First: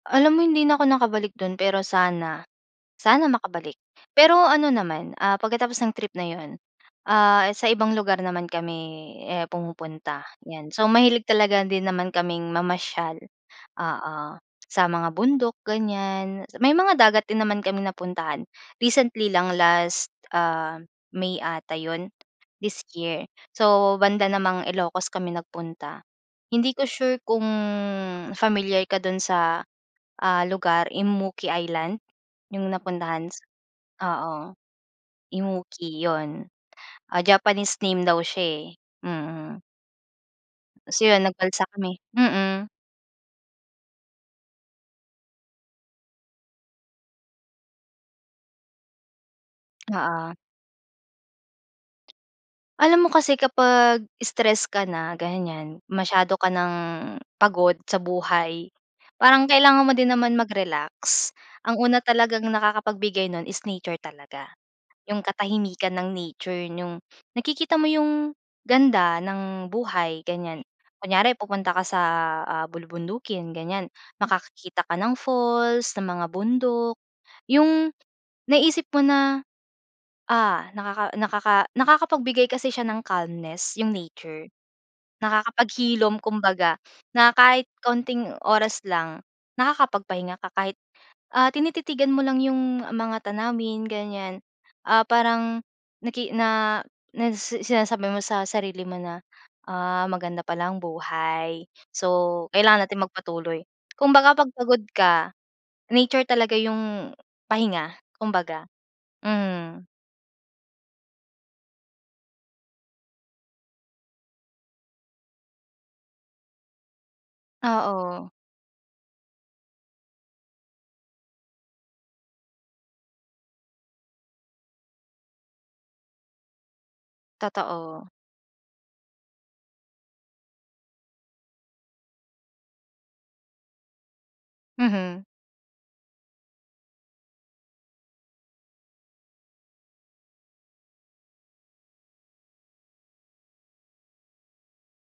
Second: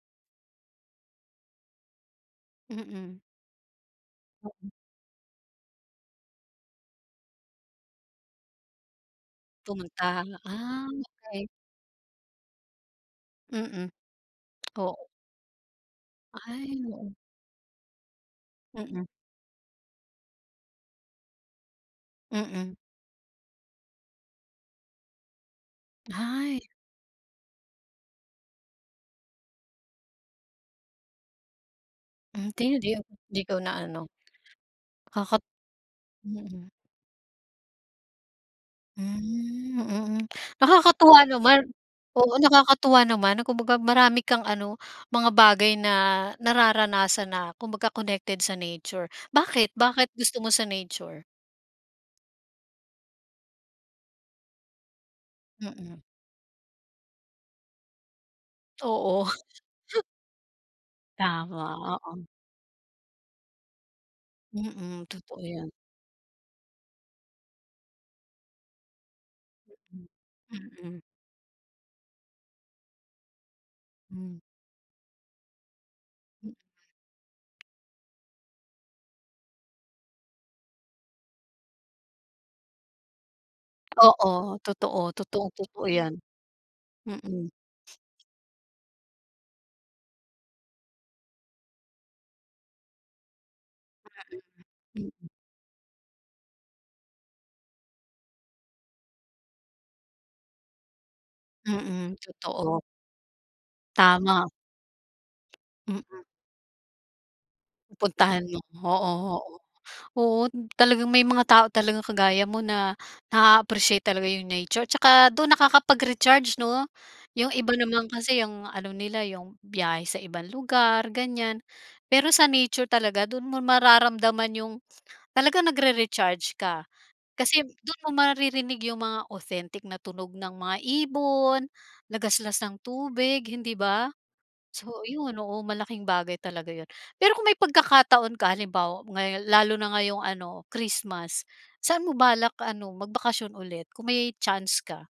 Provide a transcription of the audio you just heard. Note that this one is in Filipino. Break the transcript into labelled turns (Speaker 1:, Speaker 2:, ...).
Speaker 1: Alam mo hindi na ako nakabalik dun pero sana
Speaker 2: Mm.
Speaker 1: sana makabalik. Pero ano naman, ah, pagkatapos ng trip na yun ah, sa ibang lugar naman kami eh, pumupunta,
Speaker 2: Pumunta?
Speaker 1: yan.
Speaker 2: Ah,
Speaker 1: So mahilig
Speaker 2: okey.
Speaker 1: talaga din naman kaming mamasyal,
Speaker 2: Mm,
Speaker 1: oo, sa
Speaker 2: oo.
Speaker 1: mga bundok ganyan, may
Speaker 2: Ay,
Speaker 1: mga
Speaker 2: oo.
Speaker 1: dagat din naman kaming napuntahan.
Speaker 2: Mm.
Speaker 1: Recently lang last ah, May ata yun,
Speaker 2: Mm.
Speaker 1: this year. So banda namang Ilocos kami nagpunta.
Speaker 2: Ay.
Speaker 1: Hindi ko sure kung familiar ka dun sa, ah, lugar, Immuki Island?
Speaker 2: Hindi
Speaker 1: Yung
Speaker 2: di
Speaker 1: napuntahan,
Speaker 2: di
Speaker 1: s
Speaker 2: ko na-ano,
Speaker 1: oo.
Speaker 2: nakaka
Speaker 1: Immuki, yun.
Speaker 2: mm.
Speaker 1: Ah, Japanese name daw siya eh. Mm.
Speaker 2: Hmm, mm.
Speaker 1: So
Speaker 2: Nakakatuwa
Speaker 1: yun
Speaker 2: naman
Speaker 1: nag-balsa kami,
Speaker 2: oo
Speaker 1: mm.
Speaker 2: nakakatuwa naman na kumbaga marami kang ano, mga bagay na nararanasan na kumbaga connected sa nature, bakit bakit
Speaker 1: Oo.
Speaker 2: gusto mo sa nature?
Speaker 1: Alam mo kasi kapag stress ka na ganyan,
Speaker 2: Mm.
Speaker 1: masyado ka ng pagod sa buhay.
Speaker 2: Oo.
Speaker 1: Parang kailangan mo din naman mag-relax. Ang
Speaker 2: Tama,
Speaker 1: una
Speaker 2: oo.
Speaker 1: talagang nakakapag-bigay nun is nature talaga,
Speaker 2: Mm,
Speaker 1: yung
Speaker 2: totoo yan.
Speaker 1: katahimikan ng nature, yung nakikita mo yung ganda ng
Speaker 2: Mm,
Speaker 1: buhay, ganyan.
Speaker 2: mm.
Speaker 1: Kunyari pupunta ka sa, ah, bulubundukin, ganyan,
Speaker 2: Hmm.
Speaker 1: makakakita ka ng falls, ng mga bundok. Yung naisip mo na, ah, nakaka nakakapag-bigay kasi siya ng calmness yung
Speaker 2: Oo,
Speaker 1: nature,
Speaker 2: totoo. Totoong-totoo yan.
Speaker 1: nakakapag-hilom kumbaga na
Speaker 2: Mm.
Speaker 1: kahit kaunting oras lang, nakakapagpahinga ka kahit ah, tinititigan mo lang yung mga tanawin ganyan.
Speaker 2: [unintelligible]
Speaker 1: Ah,
Speaker 2: Mm.
Speaker 1: parang naki na na sinasabi mo sa sarili mo na ah, maganda pala ang buhay.
Speaker 2: Mm,
Speaker 1: So
Speaker 2: totoo.
Speaker 1: kailangan natin magpatuloy. Kumbaga
Speaker 2: Tama.
Speaker 1: pag pagod ka,
Speaker 2: Mm.
Speaker 1: nature talaga yung pahinga,
Speaker 2: Pupuntahan mo,
Speaker 1: kumbaga.
Speaker 2: oo oo.
Speaker 1: Mm.
Speaker 2: Oo, talagang may mga tao talagang kagaya mo na na-aappreciate talaga yung nature saka dun nakakapag-recharge no? Yung iba naman
Speaker 1: Oo.
Speaker 2: kasi yung ano nila yung, biyahe sa ibang lugar ganyan. Pero sa nature talaga dun mo mararamdaman yung talagang nagrere-charge ka. Kasi dun
Speaker 1: Totoo.
Speaker 2: mo maririnig yung mga authentic na tunog ng mga ibon, lagaslas ng tubig, hindi ba? So
Speaker 1: Mhm.
Speaker 2: ayun, oo malaking bagay talaga yun. Pero kung may pagkakataon ka halimbawa ngayon lalo na ngayong ano Christmas, saan mo balak ano, magbakasyon ulit kung may chance ka?